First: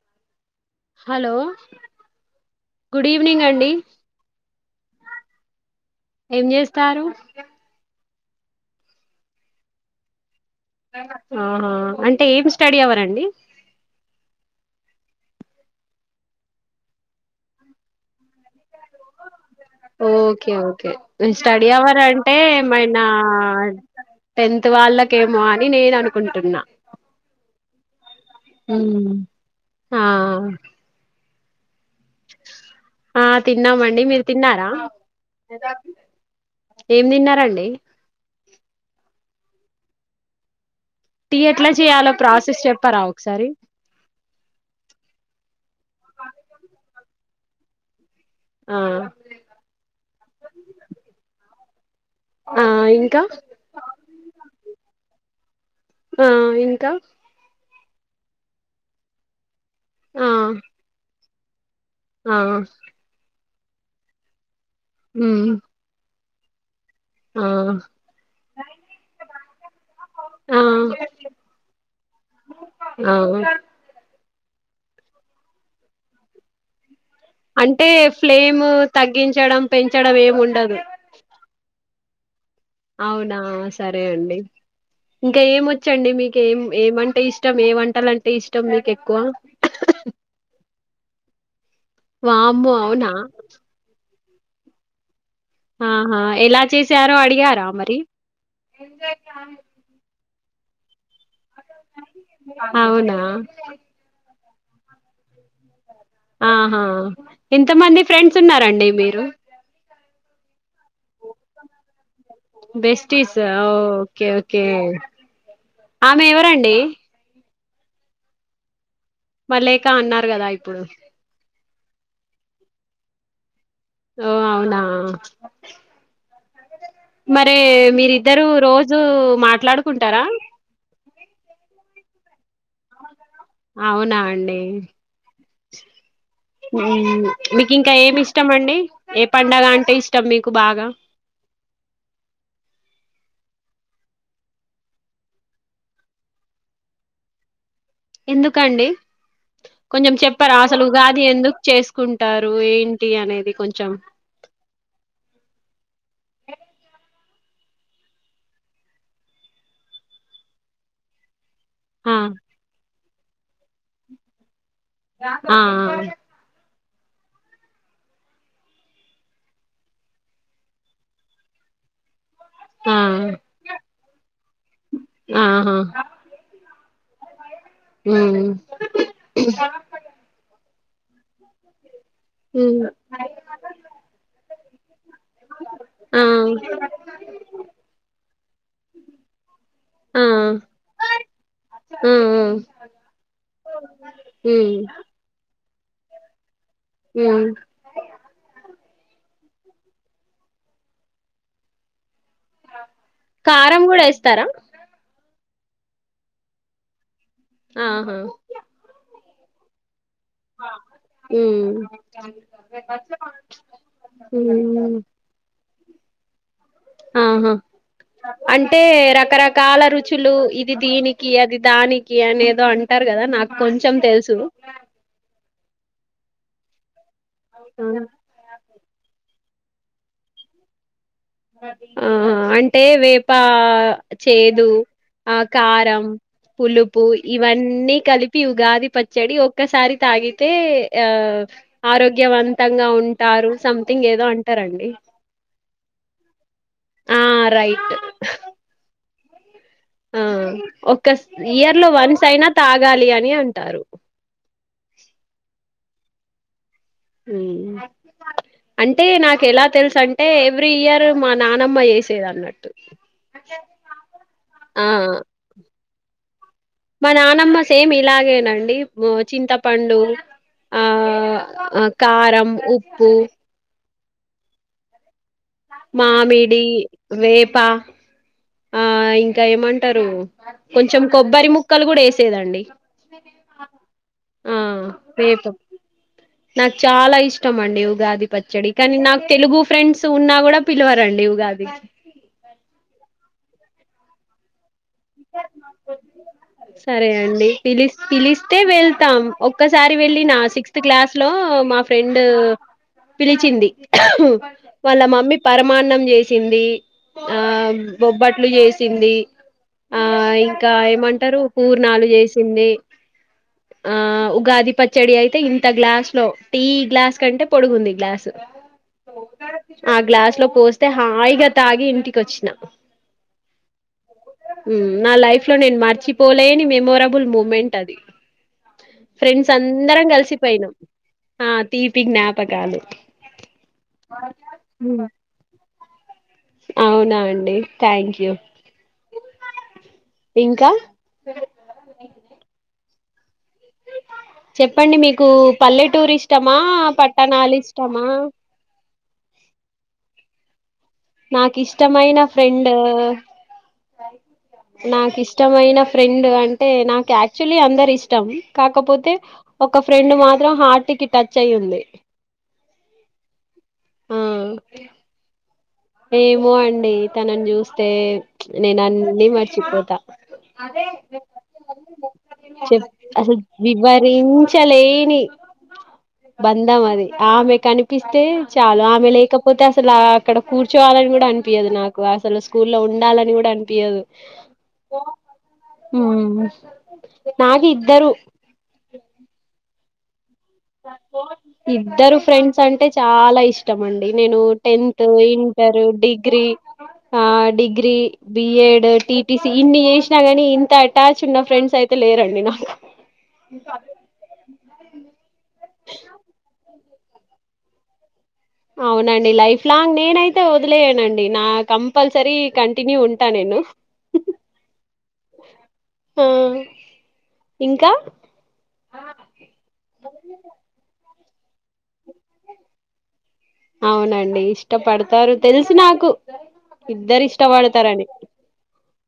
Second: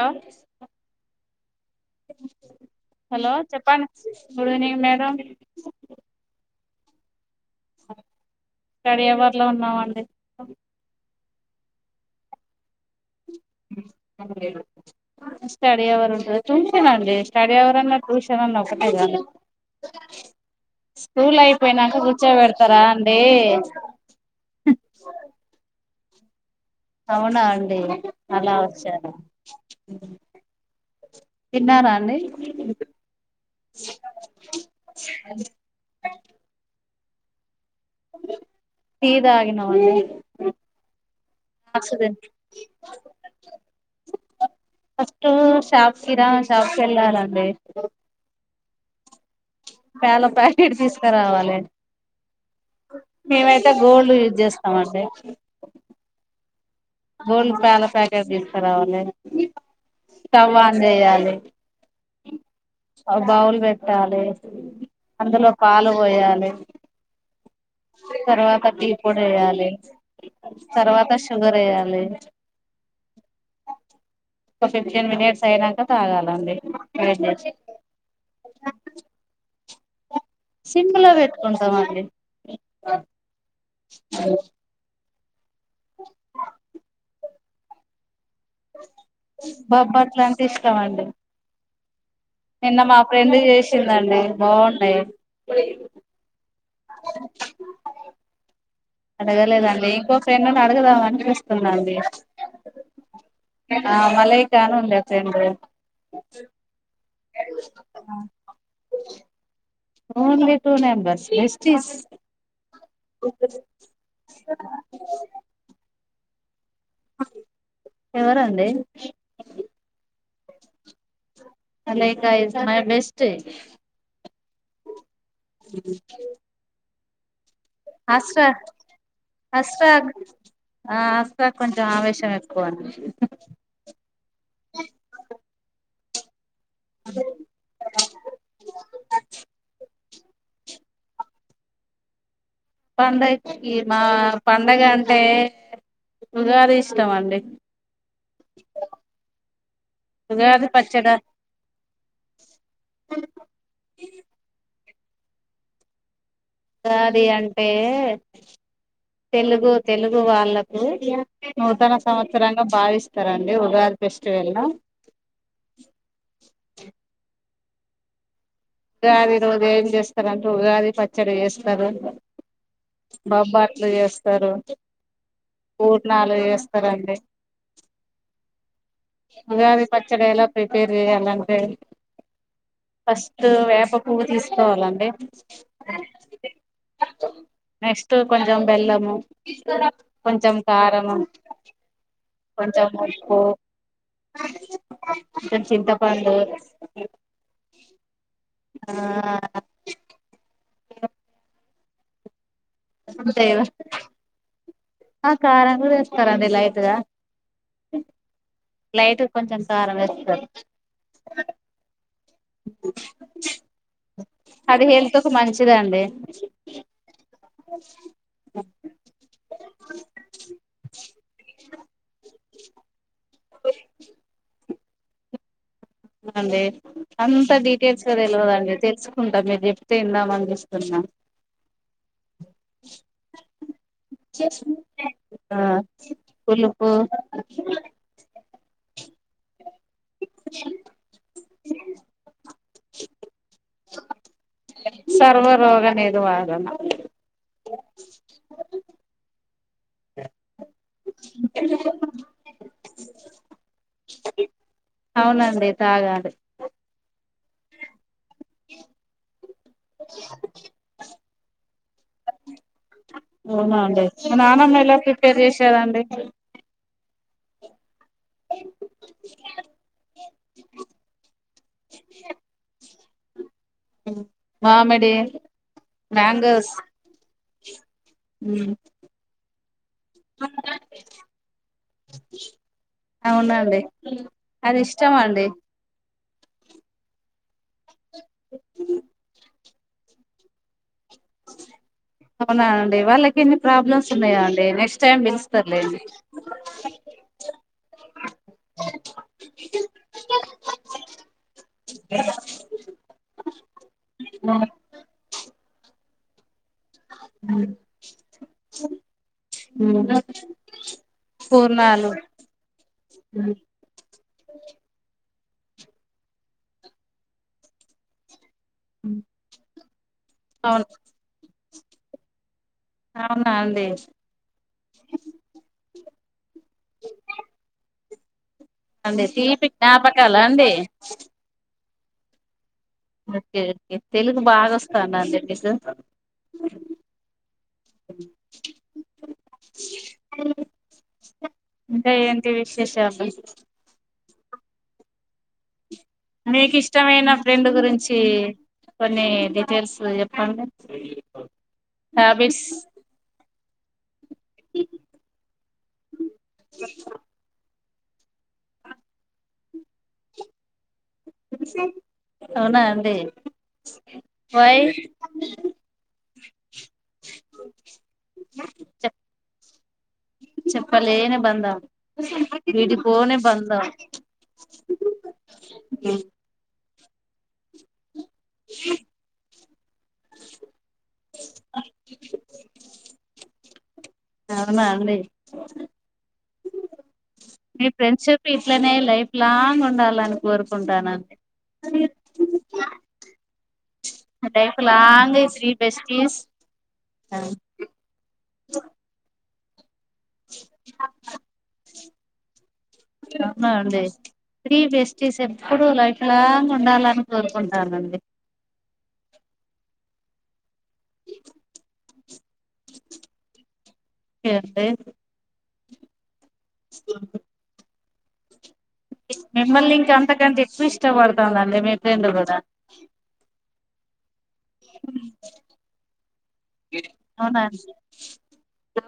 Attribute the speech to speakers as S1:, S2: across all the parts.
S1: లో
S2: hello good
S1: hello
S2: evening అండి
S1: చెప్పండి, గుడ్ ఈవినింగ్ మేడం.
S2: కారు
S1: స్టడీఅవర్ లో ఉన్నామండి.
S2: ఆ హా, అంటే ఏం స్ స్టడీ అవర్ అండి.
S1: స్టడి అవర్ ఉంటది ట్యూషన్ అండి. స్టడీ అవర్ అన్నా, ట్యూషన్ అన్నా ఒకట్
S2: okay okay,
S1: school
S2: study hour
S1: అయిపోయినాక
S2: అంటే
S1: కూర్చోబెడతారా
S2: ఏమైనా
S1: అండి
S2: టెన్త్ వాళ్ళకేమో అని నేను అనుకు కుంటున్నా.
S1: అవునా అండి? అలా వచ్చారా
S2: హ్మ్, హా
S1: తిన్నార
S2: ఆ తిన్నామండి మీరు తిన్నారా ఏం తిన్నారండి
S1: టీ తాగినావా అండి
S2: టీ ఎట్లా చేయాలో ప్రాసెస్ చెప్పరా ఒకసారి?
S1: ఫస్ట్ షాప్ కిరా షాప్కెల్లాలంట్ డి
S2: ఆ
S1: పాల ప్యాకెట్ తీసుకరావాలండి.
S2: ఆ ఇంకా
S1: మేమైతే గోల్డ్ యూజ్ చేస్తామండి.
S2: ఆ ఇంకా
S1: గోళ్ళు ప్యాలస్ తగ తీస్కరావాలే.
S2: ఆ
S1: స్టవ్ ఆన్ చెయాలి.
S2: ఆ
S1: పెట్టాలి
S2: ఉమ్
S1: అందులో పాలు పోయాలి
S2: ఆ
S1: అ తర్వాత టీ పొడి వేయాలి. తర్వాత షుగర్ వేయ్యాలి
S2: అవునా
S1: ఒక ఫిఫ్టీన్ మినిట్స్ అయినాక తాగాలండి వేడి చేసి
S2: అంటే ఫ్లేమ్ తగ్గించడం పెంచడం ఏమి ఉండదు
S1: సింలో పెట్టుకుంటామండి
S2: అవునా సరే అండి ఇంకా ఏం వొచ్చండి మీకేం ఏమంటే ఇష్టం ఇష్టం ఏ వంటలంటే ఇష్టం మీకు ఎక్కువ
S1: బబ్బట్లంటే ఇష్టమండి
S2: వామ్మో
S1: నిన్న మా
S2: అవునా
S1: ఫ్రెండ్ చేసిందండి బాన్నాయి
S2: ఆహా ఎలా ఎలా చేసరో అడిగారా మరి
S1: అడగలేద అండి ఇంకో ఫ్రెండ్ నీ అడగద దండి
S2: అవునా
S1: ఆ మేల్ [unintelligible]
S2: ఆహా ఇంతమంది ఫ్రెండ్స్ ఉన్నారండి మీరు
S1: only two members [unintelligible]
S2: besties okay okay ఆమె ఎవరండి
S1: అ ఎవరండి
S2: మళ్ళ ఇక అన్నారు కదా ఇప్పుడు
S1: లెకా ఇస్ మై బెస్ట్
S2: ఓ అవునా అరే మీరిద్దరు
S1: అస్ర
S2: రోజు
S1: అస్రాక్
S2: మాట్లాడుకుంటారా
S1: ఆ అస్తా కొంచెం ఆవేశం ఎక్కువ అం
S2: అవునా అండి మీకు ఇంకా ఏమి ఇష్టం అండి ఏ పండగ అంటే ఇష్టం టమ్మీ కు బాగా
S1: పండగకి మా పండగ అంటే ఉగాది ఇష్టం అండి
S2: ఎందుకండి కొంచెం చెప్పారు
S1: ఉగాది పచ్చడ
S2: అసలుగాది ఎందుకు చేసుకుంటారు ఏంటి అనేది కొంచెం
S1: ఉగాది అంటే తెలుగు తెలుగు వాళ్ళకు నూతన
S2: ఆ
S1: సంవత్సరంగా భావిస్త ఇస్తారండి ఉగాది ఫెస్టివెల్ ను
S2: ఆ
S1: ఉగాది రోజు ఏం చేస్తారుంటే ఉగాది పచ్చడి చేస్తారు
S2: ఆ ఆ!
S1: బబ్బాట్లు చేస్తారు పూర్ణాలు చేస్త పరండి
S2: హమ్
S1: ఉగాది పచ్చడి ఎలా ప్రిపేర్ అలా
S2: హ
S1: వేపకువ్ తీసుకోవాలండి
S2: ఆ
S1: నెక్స్ట్ కొంచెం బెల్లము
S2: ఆ
S1: కొంచం కారము కొంచం పొయి ఓ
S2: హ
S1: చింతపండు
S2: హ
S1: ఆ అంతే
S2: కారం కూడా వేస్తారా
S1: కారాంగా తీస్తారంం అయితుగా
S2: ఆహా
S1: లైట్ కొంచెం స వర వస్త
S2: హమ్
S1: అది హెల్త్ కు మంచిదండి
S2: ఆహా అంటే రకరకాల రుచులు ఇది దీనికి అది దానికి అనేదో అంటారు కదా నాకు కొంచెం తెలుసు
S1: అదే అంత డీటెయిల్స్ గా తెల్వదండీ తెలుసుకుంటాం మేం చెప్తే ఇందాం అని [inaudible]
S2: ఆ అంటే వేప చేదు, ఆ కారం పులుపు ఇవన్నీ కలిపి ఉగాది పచ్ చడి ఓ క్క సారి తాగితే ఆ ఆరోగ్యవంత తంగా ఉం టారు సంథింగ్ ఏదో అంటారండి
S1: సర్వరోగ నిర్వారణ
S2: ఆ రైట్ ఆ ఒక్క ఇయర్ లో వన్స్ అయినా తాగాలి అని అంటారు
S1: అవునండి తాగాలి
S2: మ్మ్ అంటే నాకు ఎలా తెలుసు అంటే ఎవ్రీ ఇయర్ మా నానమ్మ చేసేది అన్నట్టు
S1: అవునండి మా నానమ్మ
S2: ఆ
S1: ఎలా ప్రిపేర్ చేసేదండి
S2: మా నానమ్మ సేమ్ ఇది ఇలాగేనండి చింతపండు ఆ కారం ఉప్ మ్మ్
S1: మామిడి
S2: మామిడి,
S1: మ్యాంగోస్
S2: వేప్ పా
S1: ఉమ్
S2: ఆ ఇంకా ఏమంటారు కొంచం కొబ్బరి ముక్కలు కూడా ఏసేదండి
S1: అవునండి
S2: ఆ
S1: అది ఇష్టం
S2: వేప
S1: అండి
S2: నాక్ చాలా ఇష్టం అండి ఉగాది పచ్చడి కానీ నాకు తెలుగు ఫ్రెండ్స్ ఉన్నా గూడా పిలవర్ రండి ఉగాదికి
S1: అవునా అండి వాళ్ళకి ఎన్ని ప్రాబ్లమ్స్ ఉన్నాయో అండి నెక్స్ట్ టైం పిలుస్తారులేండి
S2: సరే అండి పిలిస్ పిలిస్తే వెళ్తాం. ఒక్కసారి వెళ్ళినా సిక్స్త్ క్లాస్ లో మా ఫ్రెండ్ పిలిచింది వాళ్ళ మమ్మీ పరమాన్నం చే సింది ఆ బొబ్బట్లు చేసింది ఆ ఇంకా ఏమంటారు పూర్ణాలు చేసింది ఆ ఉగాది పచ్చడి అయితే ఇంత గ్లాస్ లో టీ గ్లాస్ కంటే పొడుగుంది గ్లాసు ఆ గ్లాస్ లో పోస్తే
S1: అవును
S2: హాయిగా తాగి ఇంటికి వచ్చిన
S1: అవునా అండి
S2: ఉమ్ నా లైఫ్ లో నేను మర్చి లేని మెమోరబుల్ మూమెంట్ అది
S1: అండి
S2: ఫ్రెండ్స్
S1: తీపి
S2: అందరం
S1: జ్ఞాపకాలా అండి
S2: కలిసిపోయినాం ఆ తీపి జ్ఞాపకాలు
S1: ఓకే ఓకే తెలుగు బాగా వస్తాన్దండి మీకు
S2: అవునా అండి థాంక్యూ ఇంకా
S1: శాలు
S2: చెప్పండి మీకు పల్లె టూర్ ఇష్టమా
S1: మీకు ఇష్టమైన
S2: పట్టణాలు
S1: ఫ్రెండ్
S2: ఇష్టమా
S1: గురించి కొన్ని డీటెయిల్స్ చెప్పండి
S2: నాకు ఇష్టమైన
S1: హ్యాబిట్స్
S2: ఫ్రెండు నాకు ఇష్టమైన ఫ్రెండ్ అంటే నాకు యాక్చువలీ అందరు ఇష్ టం కాకపోతే ఒక ఫ్రెండ్ మాత్రం హార్ట్ కి ట
S1: అవునా అండి
S2: ఆ
S1: వై
S2: ఏమో అండి నన్ను చూస్తే నేను అన్ని మర్చిపోత
S1: చెప్పలేని బంధం
S2: చెప్ అసలు
S1: విడిపోని బంధం
S2: వివరించలేని బంధం అది ఆమె కనిపి టీ చాలు ఆమె లేకపోతే పోతేసలు అక్కడ కూర్చోవాలని కూడా అనిపియదు నాకు అసలు స్కూల్లో ఉండాలని కూడా అనిపియదు
S1: అవునా అండి
S2: నాకు
S1: మీ
S2: ఇద్దరు
S1: ఫ్రెండ్షిప్ ఇట్లనే లైఫ్ లాంగ్ ఉం డాలని
S2: ఇద్దరు ఫ్రెండ్స్ అంటే చాలా ఇష్టమండి నేను
S1: life
S2: tenth
S1: long three
S2: inter
S1: besties
S2: degree degree BEd టీటిస్ ఇన్ని చేష్ ఇనా కానీ ఇంత అటాచ్ ఉన్న ఫ్రెండ్స్ అయితే లేరండి నాకు
S1: అవునా అండి త్రీ బెస్టీస్ ఎప్పుడు లైఫ్ లాంగ్ ఉండాలని కోరుకుంటానండి
S2: అవునండి లైఫ్ లాంగ్ నేనైతే వ వలేనండి నా కంపల్సరీ కంటిన్యూ ఉంటా నేను
S1: అండి
S2: ఆ ఇంకా
S1: నిమ్మల్ ఇంకా అంత కంత ఇ ఇష్టపడుతుందండి మీ ఫ్రెండ్ కూడా
S2: అవునండి అే ఇష్టపడతారు తెలిసి నాకు ఇద్దరు
S1: అవునా అండి,
S2: ఇష్టపడతారని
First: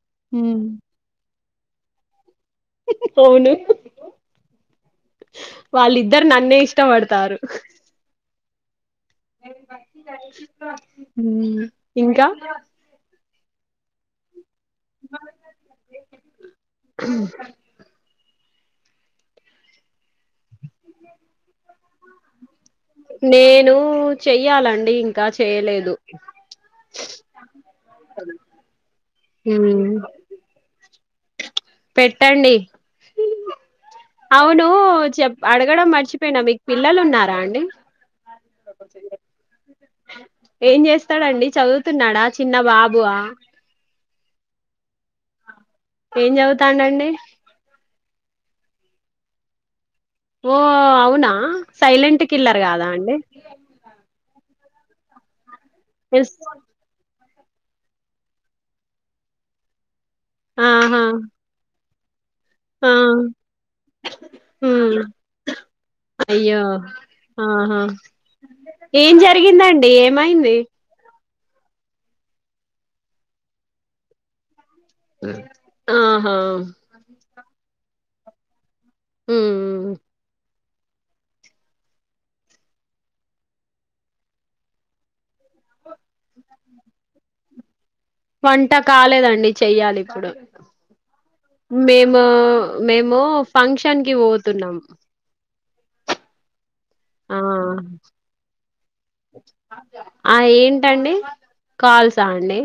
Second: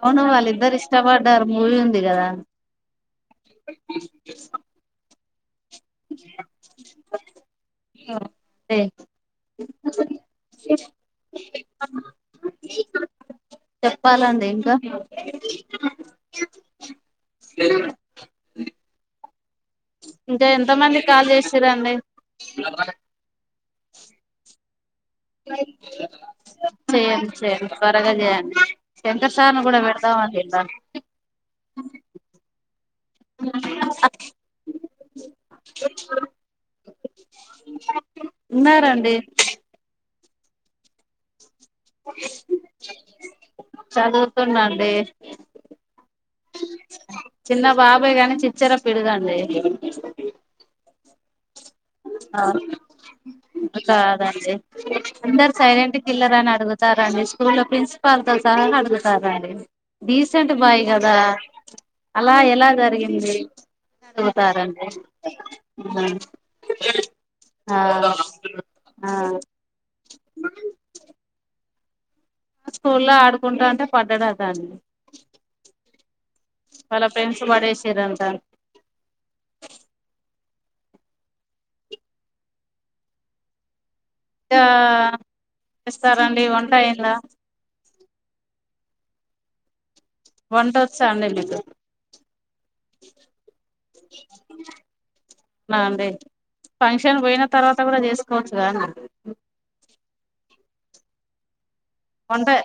S1: అవును వాళ్ళిద్దరు ఇష్టపడ్డారు మూవీ ఉంది కదా
S2: అవును వాళ్ళిద్దరు నన్నే ఇష్టపడతారు
S1: అ
S2: ఇంకా
S1: చెప్పాలండి ఇంకా
S2: హ
S1: ఇంకా ఎంత మంది కాల్ చేశారంండి మర్ద
S2: నేను చెయ్యాలండి ఇంకా చెయలేదు
S1: చేయండి చేయండి తోరగా చేయండి చింత సం కూడా పెడదాం
S2: పెట్టండి. అవునూ? అడగడం మర్చిపోయిన మీక్ పిల్లలు ఉన్నారా అండి?
S1: ఉన్నారడి
S2: ఏం చేస్తాడంండి చదువుతున్నాడా చిన్న బాబు
S1: చదువుతున్నా అండీ
S2: ఏం చదువుతాండు అండీ
S1: బాబే గాని చిచ్చర పిడుగండి
S2: ఓ అవునా సైలెంట్ కిల్లర్ కాదా అండీ
S1: అందరు సైలెంట్
S2: ఎస్
S1: కిల్లర్ అని అడుగుతా రాజేష్ స్కూల్ లో, ప్రిన్సిపాల్ తో సహా అడుగుతార్రాండి. డీసెంట్ బాయ్
S2: ఆహా
S1: కదా. అలా ఎలా
S2: ఆ
S1: జరిగింది? అడుగుతారండి,
S2: ఉమ్
S1: ఉమ్
S2: అయ్యో
S1: ఆ
S2: ఏం జరిగిందండి? ఏమైంది?
S1: స్కూల్లో ఆడుకుంటాంటే పడ్డాడట అండీ.
S2: ఆహా
S1: వాళ్ళ ఫెండ్స్ పడేసిర్రన్ ట
S2: ఊమ్, ఉమ్ ఉ
S1: కా చేస్తారండి వంటయిందా?
S2: వంట కాలేదండి, చెయ్యాలి.
S1: వంట వచ్చా అండి మీకు
S2: మేము, మేము ఫంక్షన్ కి పోతున్నం.
S1: నాండి ఫంక్షన్ పోయిన తర్వాత కూడ, చేసుకోవచ్చు కద అండీ.
S2: దండి?
S1: వంటే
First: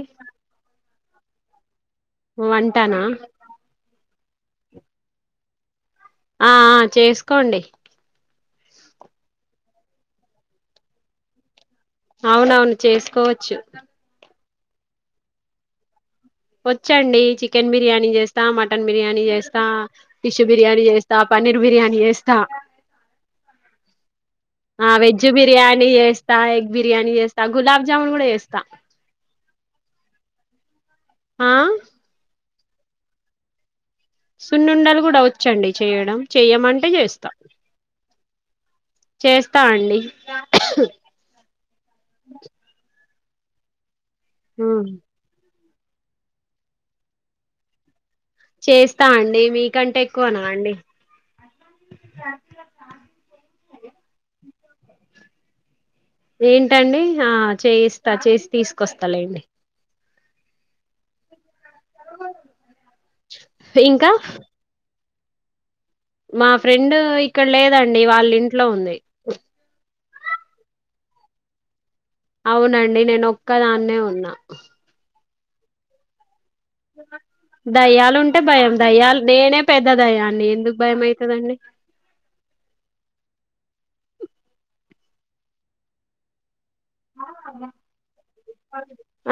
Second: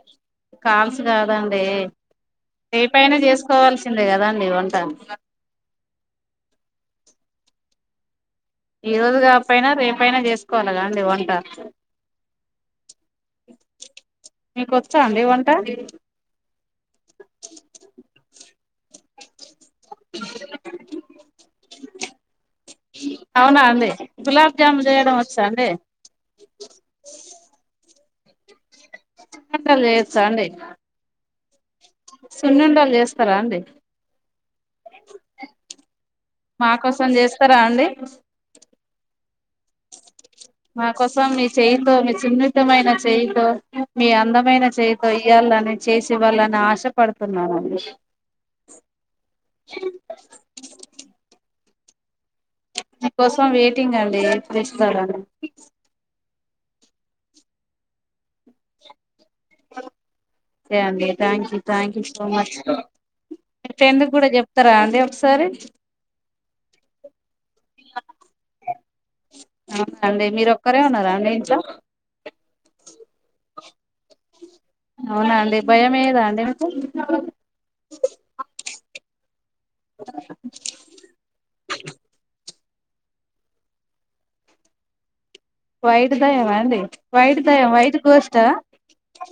S1: కాల్స్ రాదండీ.
S2: వంటనా
S1: రేపైన చేసుకోవాల్సింద్ కే కదండీ వంట.
S2: ఆ ఆ చేసుకోండి.
S1: ఈ రోజు గాపోయినా, రేపయినా చేసుకోవాల కదండి వంట
S2: అవునవును, చేసుకోవచ్చు.
S1: మీక వచ్చా అండీ వంట?
S2: వచ్చండి, చికెన్ బిర్యానీ జేస్తా, మటన్ బిర్యానీ జేస్తా, ఫిష్ బిర్యానీ జేస్తా, పన్నీర్ బిర్యానీ జేస్తా.
S1: అవునా అండి గులాబ్ జామున్
S2: ఆ
S1: చేయడం
S2: వెజ్
S1: వచ్చా అండి
S2: బిర్యానీ జేస్తా, ఎగ్ బిర్యానీ జేస్తా, గులాబ్ జామ్ను కూడ చేస్తా.
S1: వంటలు చేయచ్చ అండి?
S2: ఆ?
S1: సున్నుండలు చేస్తారా అండి?
S2: సున్నుండలు కూడా వచ్చండి చేయడం,
S1: మా
S2: చెయమంటే
S1: కోసం
S2: చేస్తా.
S1: చేస్తారా అండి
S2: చేస్ తా అండి.
S1: మా కోసం మీ చేయితో, మీ సున్నితమైన చే తేగా. మీ అందమైన
S2: హ్మ్.
S1: చేయితో ఇయ్యాలని చేసి ఇవ్వాలని ఆశపడుతున్నాడండీ.
S2: చేస్తాఅండి, మీకంటే ఎక్కువనండి. ఆ
S1: మీకోసం వెయిటింగ్ అండీ, ఎప్పుడు వస్తారా అని?
S2: ఏంటండి, ఆ చేయిస్తా, చేసి తీసుకొస్తాలేండి.
S1: ఓకే అండీ, thank you. Thank you so much, మీ
S2: ఇంకా
S1: ఫ్రెండ్స్ గూడా చెప్తారా అండి. ఒక్కసా సరే.
S2: మా ఫ్రెండు ఇక్ ఇక్కడ లేదండీ, వాళ్ల ఇంట్లో ఉంది.
S1: అండీ, మీరు ఒక్కరే ఉన్నార అండీ ఇంట్ల?
S2: అవునండీ, నేన్. నొక్క దాన్నే, ఉన్నా.
S1: అవునండీ, భయం మేయదా అండీ మీకు?
S2: దయ్యాలు ఉంటే భయం, దయ్యాలు నేనే. పెద్ద దెయ్యాన్ని ఎందుకు భయమైతదండి?
S1: వైట్ దయ్యమా అండీ? వైట్ దయ్యం? వైట్ గోస్ట్ ఆ?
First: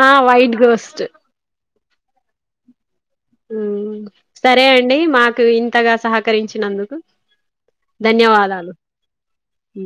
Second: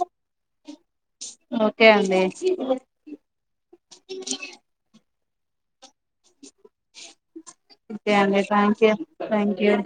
S2: ఆ వైట్ గోస్ట్
S1: కే అండీ.
S2: మ్మ్, సరేఅండి. మా క్ ఇంతగా సహకరించినందుకు
S1: ఓకే అండి
S2: ధన్యవాదాలు.
S1: Thank you thank you